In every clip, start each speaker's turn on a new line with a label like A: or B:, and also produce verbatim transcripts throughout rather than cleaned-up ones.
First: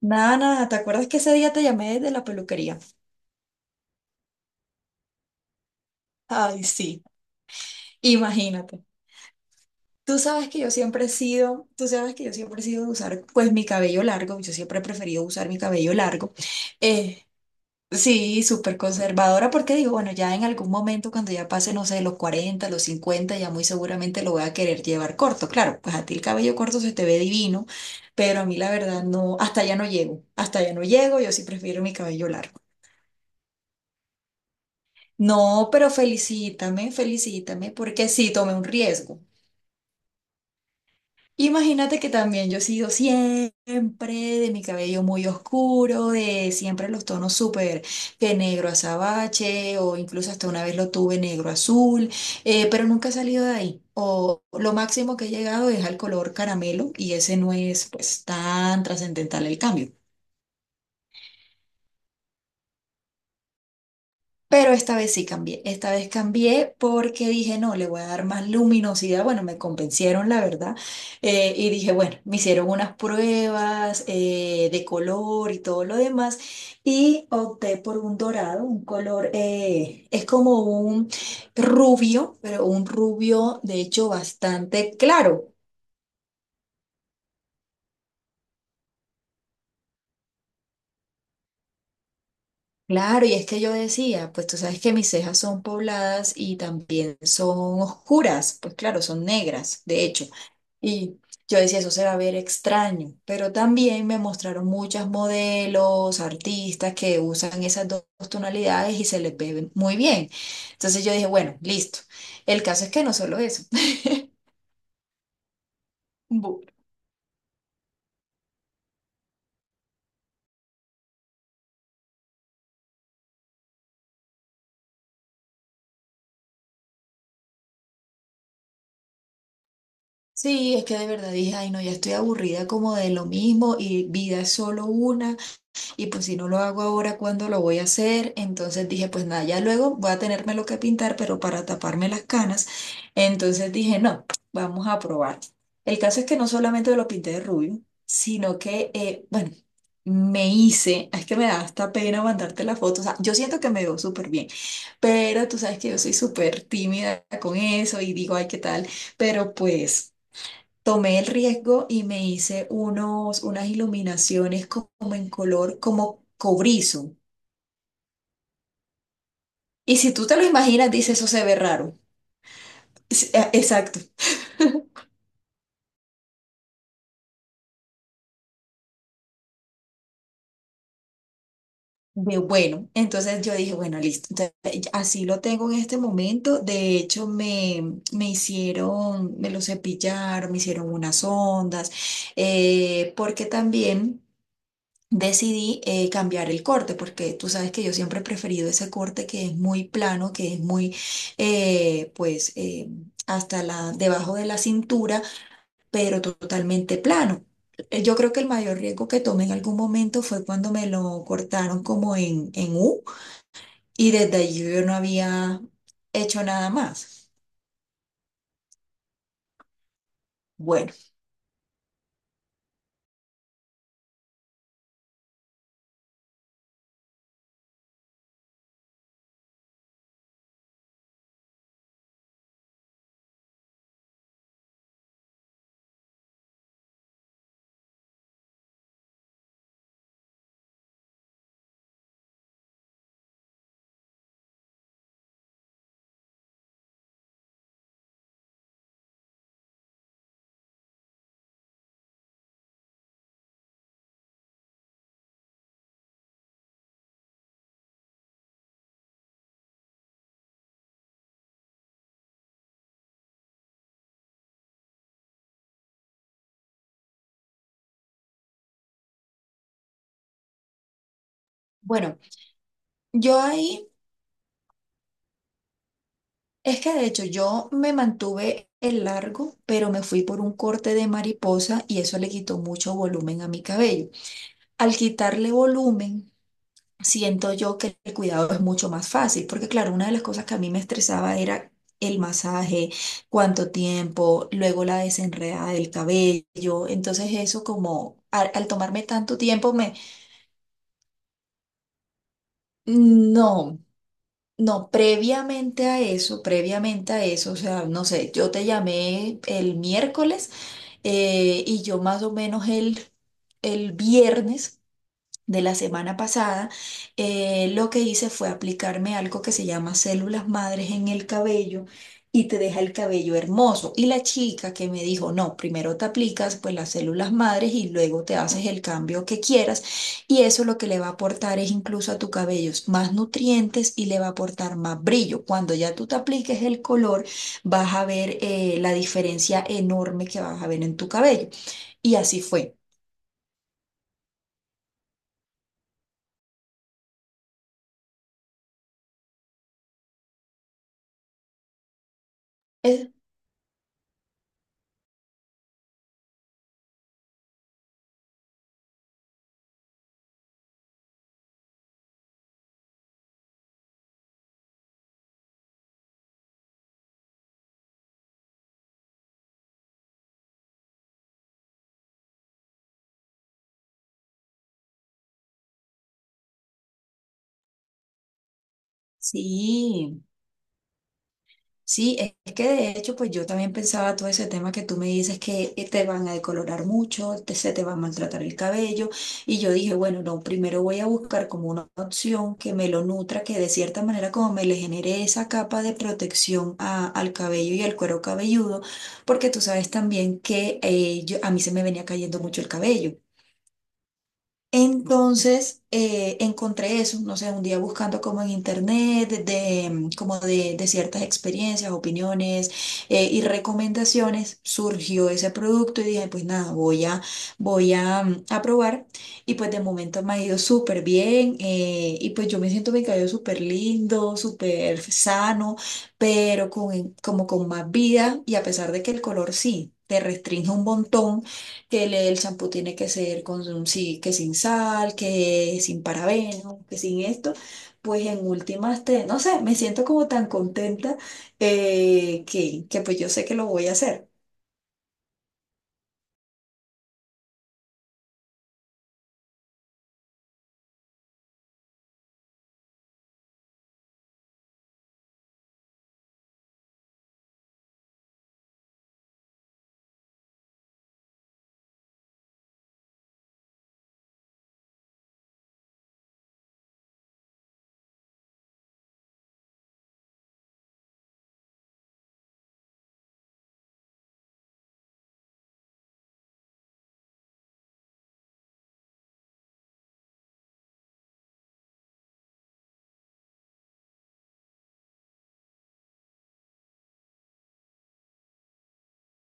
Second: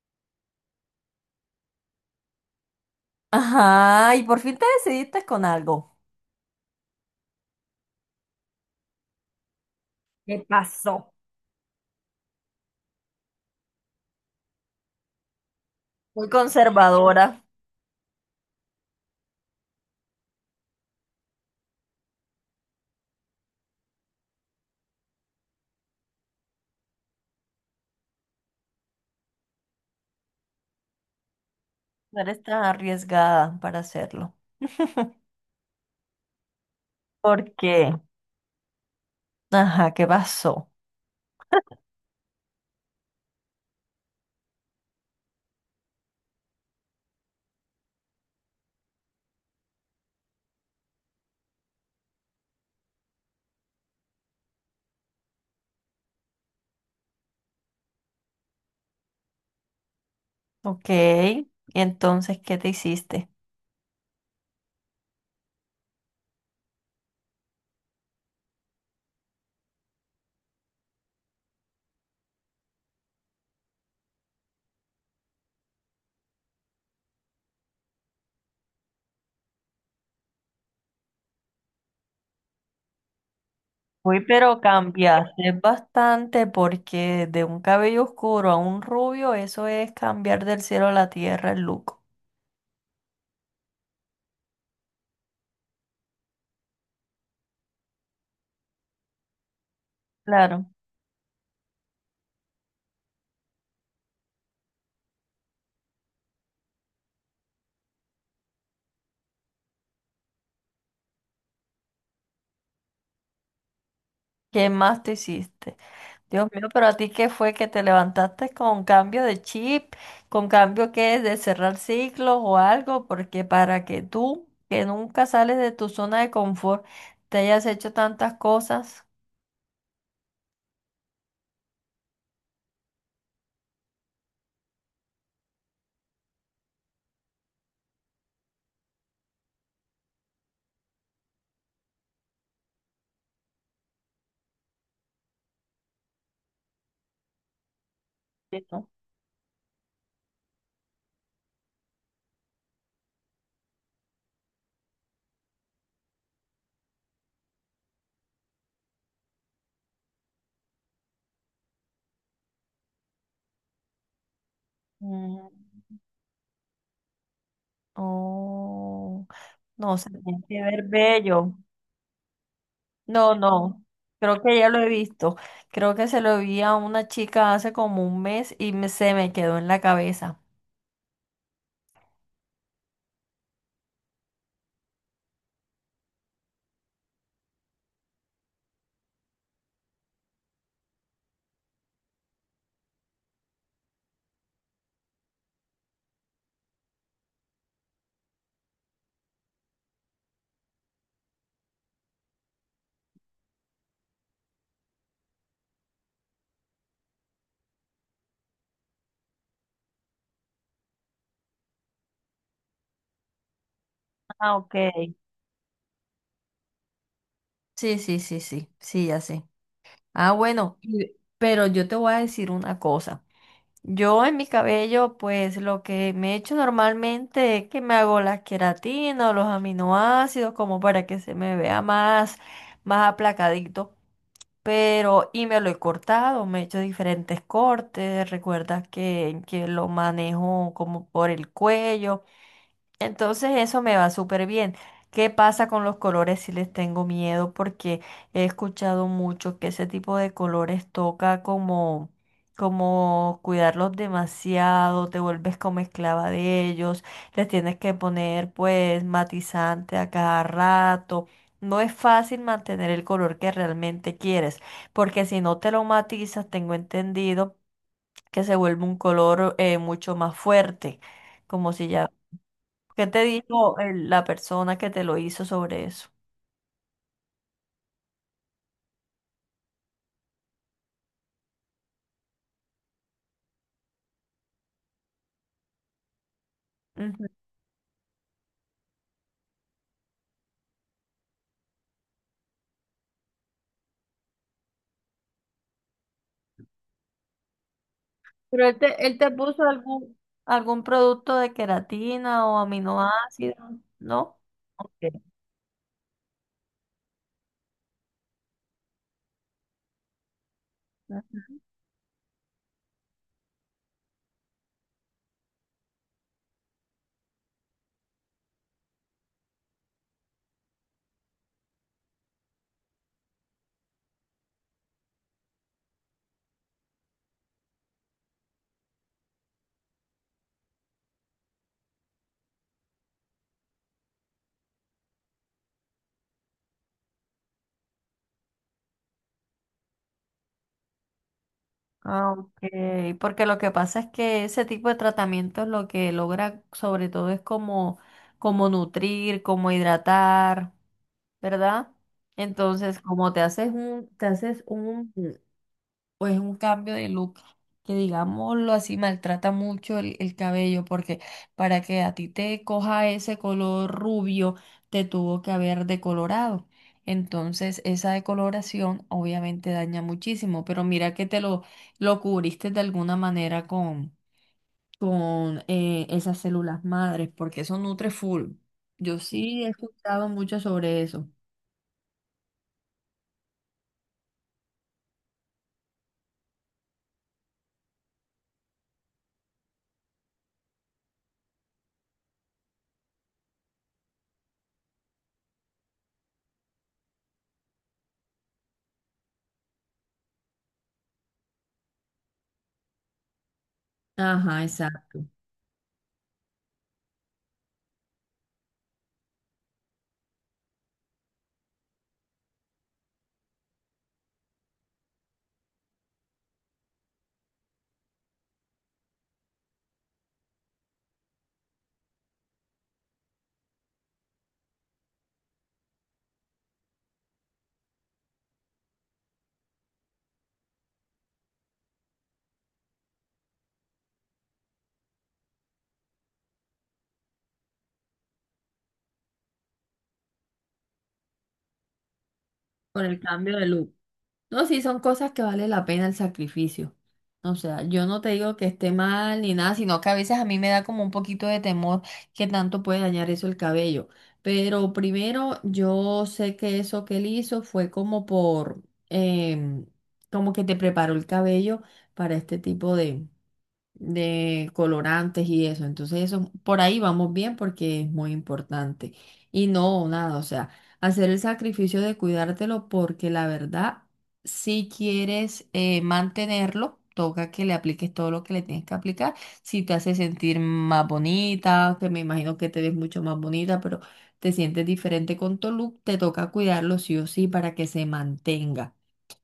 A: Nada, nada, ¿te acuerdas que ese día te llamé de la peluquería?
B: Ajá, y por fin te decidiste con algo.
A: Ay, sí, imagínate. Tú
B: ¿Qué
A: sabes que yo siempre he
B: pasó?
A: sido, tú sabes que yo siempre he sido de usar pues mi cabello largo, yo siempre he preferido usar mi cabello
B: Muy
A: largo. Eh,
B: conservadora.
A: sí, súper conservadora porque digo, bueno, ya en algún momento cuando ya pase, no sé, los cuarenta, los cincuenta, ya muy seguramente lo voy a querer llevar corto. Claro, pues a ti el cabello corto se te ve divino, pero a mí la verdad no, hasta allá no llego, hasta allá no llego, yo sí prefiero mi
B: No
A: cabello
B: eres
A: largo.
B: tan arriesgada para hacerlo.
A: No, pero felicítame,
B: ¿Por
A: felicítame,
B: qué?
A: porque sí tomé un riesgo.
B: Ajá, ¿qué pasó?
A: Imagínate que también yo he sido siempre de mi cabello muy oscuro, de siempre los tonos súper que negro azabache, o incluso hasta una vez lo tuve negro azul, eh, pero nunca he salido de ahí. O lo máximo que he llegado es al color caramelo y ese no es pues tan trascendental el cambio.
B: Ok. ¿Y entonces qué te hiciste?
A: Pero esta vez sí cambié, esta vez cambié porque dije, no, le voy a dar más luminosidad. Bueno, me convencieron, la verdad. Eh, y dije, bueno, me hicieron unas pruebas eh, de color y todo lo demás. Y opté por un dorado, un color, eh, es como un rubio, pero un rubio, de hecho,
B: Uy, pero
A: bastante
B: cambiaste
A: claro.
B: bastante porque de un cabello oscuro a un rubio, eso es cambiar del cielo a la tierra el look.
A: Claro, y es que yo decía, pues tú sabes que mis cejas son pobladas y también son oscuras, pues claro, son negras, de hecho.
B: Claro.
A: Y yo decía, eso se va a ver extraño, pero también me mostraron muchas modelos, artistas que usan esas dos tonalidades y se les ve muy bien. Entonces yo dije, bueno, listo. El caso es que no solo eso.
B: ¿Qué más te hiciste? Dios
A: Bu-
B: mío, pero a ti qué fue que te levantaste con cambio de chip, con cambio que de cerrar ciclos o algo, porque para que tú, que nunca sales de tu zona de confort, te hayas hecho tantas cosas.
A: Sí, es que de verdad dije, ay no, ya estoy aburrida como de lo mismo y vida es solo una y pues si no lo hago ahora, ¿cuándo lo voy a hacer? Entonces dije, pues nada, ya luego voy a tenerme lo que pintar, pero para taparme las canas. Entonces dije, no, vamos a probar. El caso es que no solamente lo pinté de rubio, sino
B: Que No,
A: que, eh, bueno, me hice, es que me da hasta pena mandarte la foto, o sea, yo siento que me veo súper bien, pero tú sabes que yo soy súper tímida con eso y digo, ay, ¿qué tal? Pero pues. Tomé el riesgo y me hice unos, unas iluminaciones como en
B: Mm,
A: color, como cobrizo.
B: oh,
A: Y
B: no, se
A: si tú te
B: tiene
A: lo
B: que ver
A: imaginas, dice eso se ve
B: bello.
A: raro. Es-
B: No,
A: eh,
B: no,
A: Exacto.
B: creo que ya lo he visto. Creo que se lo vi a una chica hace como un mes y me- se me quedó en la cabeza.
A: De bueno. Entonces yo dije, bueno, listo. Entonces, eh, así lo tengo en este momento. De hecho, me, me hicieron, me lo cepillaron, me hicieron unas ondas, eh, porque también. Decidí eh, cambiar el corte, porque tú sabes que yo siempre he preferido ese corte que es muy plano, que es muy, eh, pues, eh, hasta la, debajo de la cintura, pero totalmente plano. Eh, Yo creo que el mayor riesgo que tomé en algún momento fue cuando me lo cortaron como en, en U y desde
B: Ah,
A: allí
B: ok.
A: yo no había hecho nada más.
B: Sí, sí, sí, sí, sí, ya sé. Ah, bueno,
A: Bueno,
B: y- pero yo te voy a decir una cosa. Yo en mi cabello, pues lo que me echo normalmente es que me hago las queratinas, los aminoácidos, como para que se me vea más, más aplacadito. Pero, y me lo he cortado, me he hecho diferentes cortes. Recuerdas que, que lo manejo como por el cuello. Entonces eso me va súper bien. ¿Qué pasa con los colores si les tengo miedo? Porque he escuchado mucho que ese tipo de colores toca como, como cuidarlos demasiado, te vuelves como esclava de ellos, les tienes que poner pues matizante a cada rato. No es fácil mantener el color que realmente quieres, porque si no te lo matizas, tengo entendido que se vuelve un color eh, mucho más fuerte, como si ya...
A: bueno,
B: ¿Qué te
A: yo
B: dijo
A: ahí.
B: el- la persona que te lo hizo sobre eso?
A: Es que de hecho yo me mantuve el largo, pero me fui por un corte de mariposa y eso le quitó mucho volumen a mi cabello. Al quitarle volumen,
B: Ujú.
A: siento yo que el cuidado es mucho más fácil, porque claro, una de las cosas que a mí me estresaba era el masaje, cuánto tiempo, luego la desenredada del cabello. Entonces eso como al,
B: Pero
A: al
B: él
A: tomarme
B: te, él te
A: tanto
B: puso
A: tiempo me.
B: algún, algún producto de queratina o aminoácidos,
A: No.
B: ¿no?
A: No,
B: Ok.
A: previamente a eso, previamente a eso, o sea, no sé, yo te llamé el miércoles. Eh, y yo más o menos el, el viernes de la semana pasada, eh, lo que hice fue aplicarme algo que se llama células madres en el cabello y te deja el cabello hermoso. Y la chica que me dijo, no, primero te aplicas pues las células madres y luego te haces el cambio que quieras. Y eso lo que le va a aportar es incluso a tu cabello más nutrientes y le va a aportar más brillo. Cuando ya tú te apliques el color, vas a ver eh, la diferencia enorme que vas a ver en tu cabello. Y
B: Ah,
A: así
B: ok,
A: fue.
B: porque lo que pasa es que ese tipo de tratamientos lo que logra sobre todo es como, como nutrir, como hidratar, ¿verdad? Entonces,
A: Eh,
B: como te haces un, te haces un, o es un cambio de look que, digámoslo así, maltrata mucho el, el cabello, porque para que a ti te coja ese color rubio, te tuvo que haber decolorado. Entonces, esa decoloración obviamente daña muchísimo, pero mira que te lo, lo cubriste de alguna manera con, con eh, esas células madres, porque eso nutre full. Yo sí he
A: Sí.
B: escuchado mucho sobre eso.
A: Sí, es es que de hecho, pues yo también pensaba todo ese tema que tú me dices que eh, te van a decolorar mucho, te- se te va a maltratar el cabello. Y yo dije, bueno, no, primero voy a buscar como una opción que me lo nutra, que de cierta manera como me le genere esa capa de protección a- al cabello y al cuero cabelludo, porque tú sabes también que eh, yo- a mí se me venía cayendo mucho el cabello.
B: Ajá, exacto.
A: Entonces eh, encontré eso, no sé, un día buscando como en internet, de, de, mm, como de, de ciertas experiencias, opiniones eh, y recomendaciones, surgió ese producto y dije, pues nada, voy a, voy a, mm, a probar y pues de momento me ha ido súper bien eh, y pues yo me siento mi cabello súper lindo, súper sano, pero con, como con más vida y a pesar de que el color sí. Te restringe un montón que le- el champú tiene que ser con un- sí, que sin sal, que sin parabenos, que sin esto, pues en últimas te, no sé, me siento como tan contenta eh, que, que
B: Por
A: pues
B: el
A: yo sé que
B: cambio de
A: lo voy a
B: look.
A: hacer.
B: No, sí, son cosas que vale la pena el sacrificio. O sea, yo no te digo que esté mal ni nada, sino que a veces a mí me da como un poquito de temor que tanto puede dañar eso el cabello. Pero primero, yo sé que eso que él hizo fue como por, em, como que te preparó el cabello para este tipo de, de colorantes y eso. Entonces, eso por ahí vamos bien porque es muy importante. Y no, nada, o sea, hacer el sacrificio de cuidártelo porque la verdad, si quieres eh, mantenerlo, toca que le apliques todo lo que le tienes que aplicar. Si te hace sentir más bonita, que me imagino que te ves mucho más bonita, pero te sientes diferente con tu look, te toca cuidarlo sí o sí para que se mantenga.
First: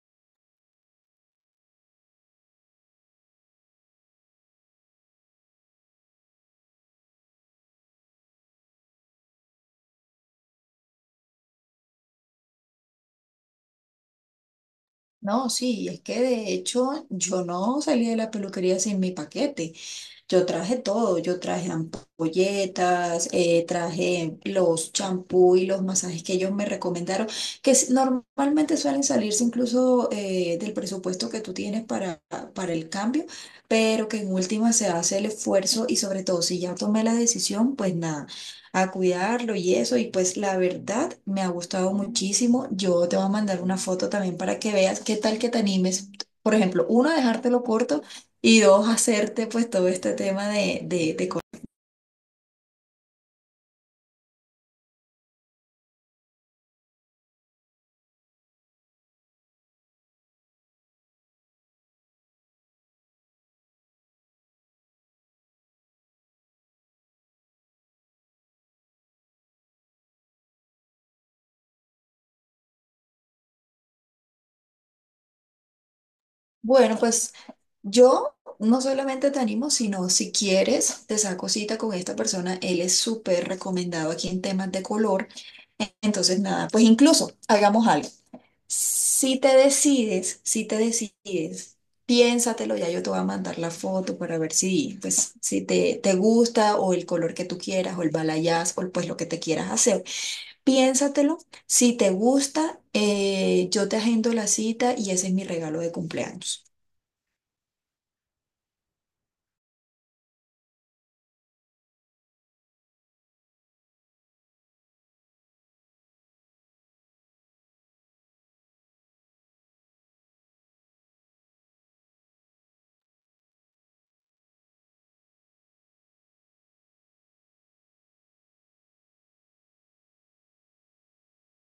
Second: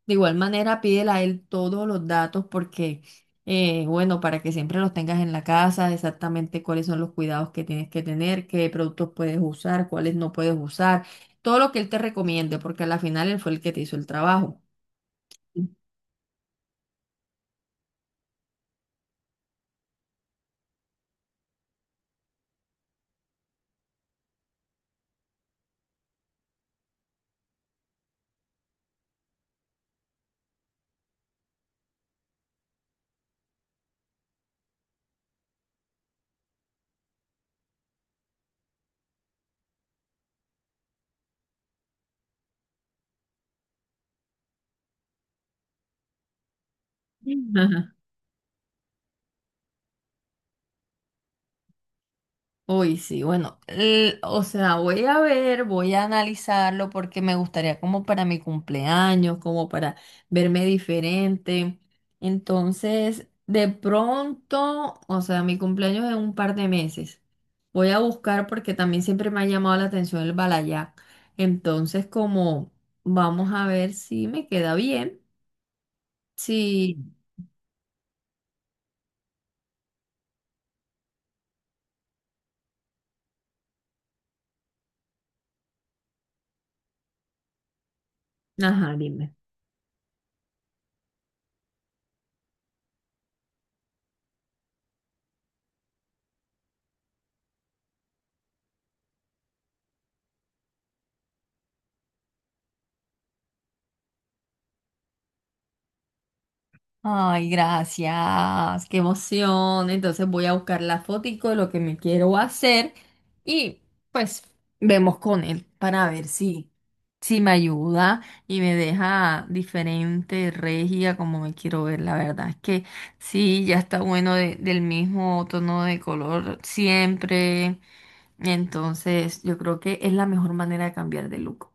B: De igual manera, pídele a él todos los datos porque, eh, bueno, para que siempre los tengas en la casa, exactamente cuáles son los cuidados que tienes que tener, qué productos puedes usar, cuáles no puedes usar, todo lo que él te recomiende, porque a la final él fue el que te hizo el trabajo.
A: No,
B: Sí.
A: sí, es que de hecho yo no salí de la peluquería sin mi paquete. Yo traje todo, yo traje ampolletas, eh, traje los champú y los masajes que ellos me recomendaron, que s- normalmente suelen salirse incluso eh, del presupuesto que tú tienes para, para el cambio, pero que en última se hace el esfuerzo y sobre todo si ya tomé la decisión, pues nada, a cuidarlo y eso, y pues la verdad me ha gustado muchísimo. Yo te voy a mandar una foto también para que veas qué tal que te animes. Por ejemplo, uno, a dejártelo corto y dos, hacerte pues todo este tema de, de, de co-
B: Uy, sí, bueno, l- o sea, voy a ver, voy a analizarlo porque me gustaría como para mi cumpleaños, como para verme diferente. Entonces, de pronto, o sea, mi cumpleaños es en un par de meses. Voy a buscar porque también siempre me ha llamado la atención el balayac. Entonces, como vamos a ver si me queda bien.
A: Bueno,
B: Sí,
A: pues yo no solamente te animo, sino si quieres, te saco cita con esta persona. Él es súper recomendado aquí en temas de color. Entonces, nada, pues incluso hagamos algo.
B: ajá, dime.
A: Si te decides, si te decides, piénsatelo, ya yo te voy a mandar la foto para ver si, pues, si te, te gusta o el color que tú quieras o el balayage o pues lo que te quieras hacer. Piénsatelo, si te gusta, eh, yo te agendo la cita y ese es mi regalo de cumpleaños.
B: Ay, gracias, qué emoción. Entonces voy a buscar la fotico de lo que me quiero hacer y pues vemos con él para ver si, si me ayuda y me deja diferente, regia, como me quiero ver. La verdad es que sí, ya está bueno de- del mismo tono de color siempre. Entonces yo creo que es la mejor manera de cambiar de look.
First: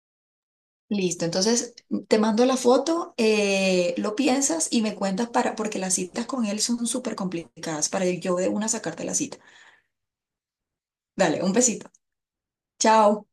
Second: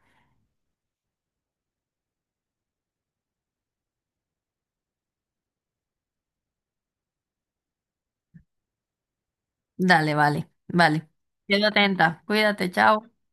A: Listo, entonces te mando la foto, eh, lo piensas y me cuentas para, porque las citas con él son súper complicadas para yo de una sacarte la cita.
B: Dale, vale, vale.
A: Dale, un
B: Quedo
A: besito.
B: atenta, cuídate, chao.
A: Chao.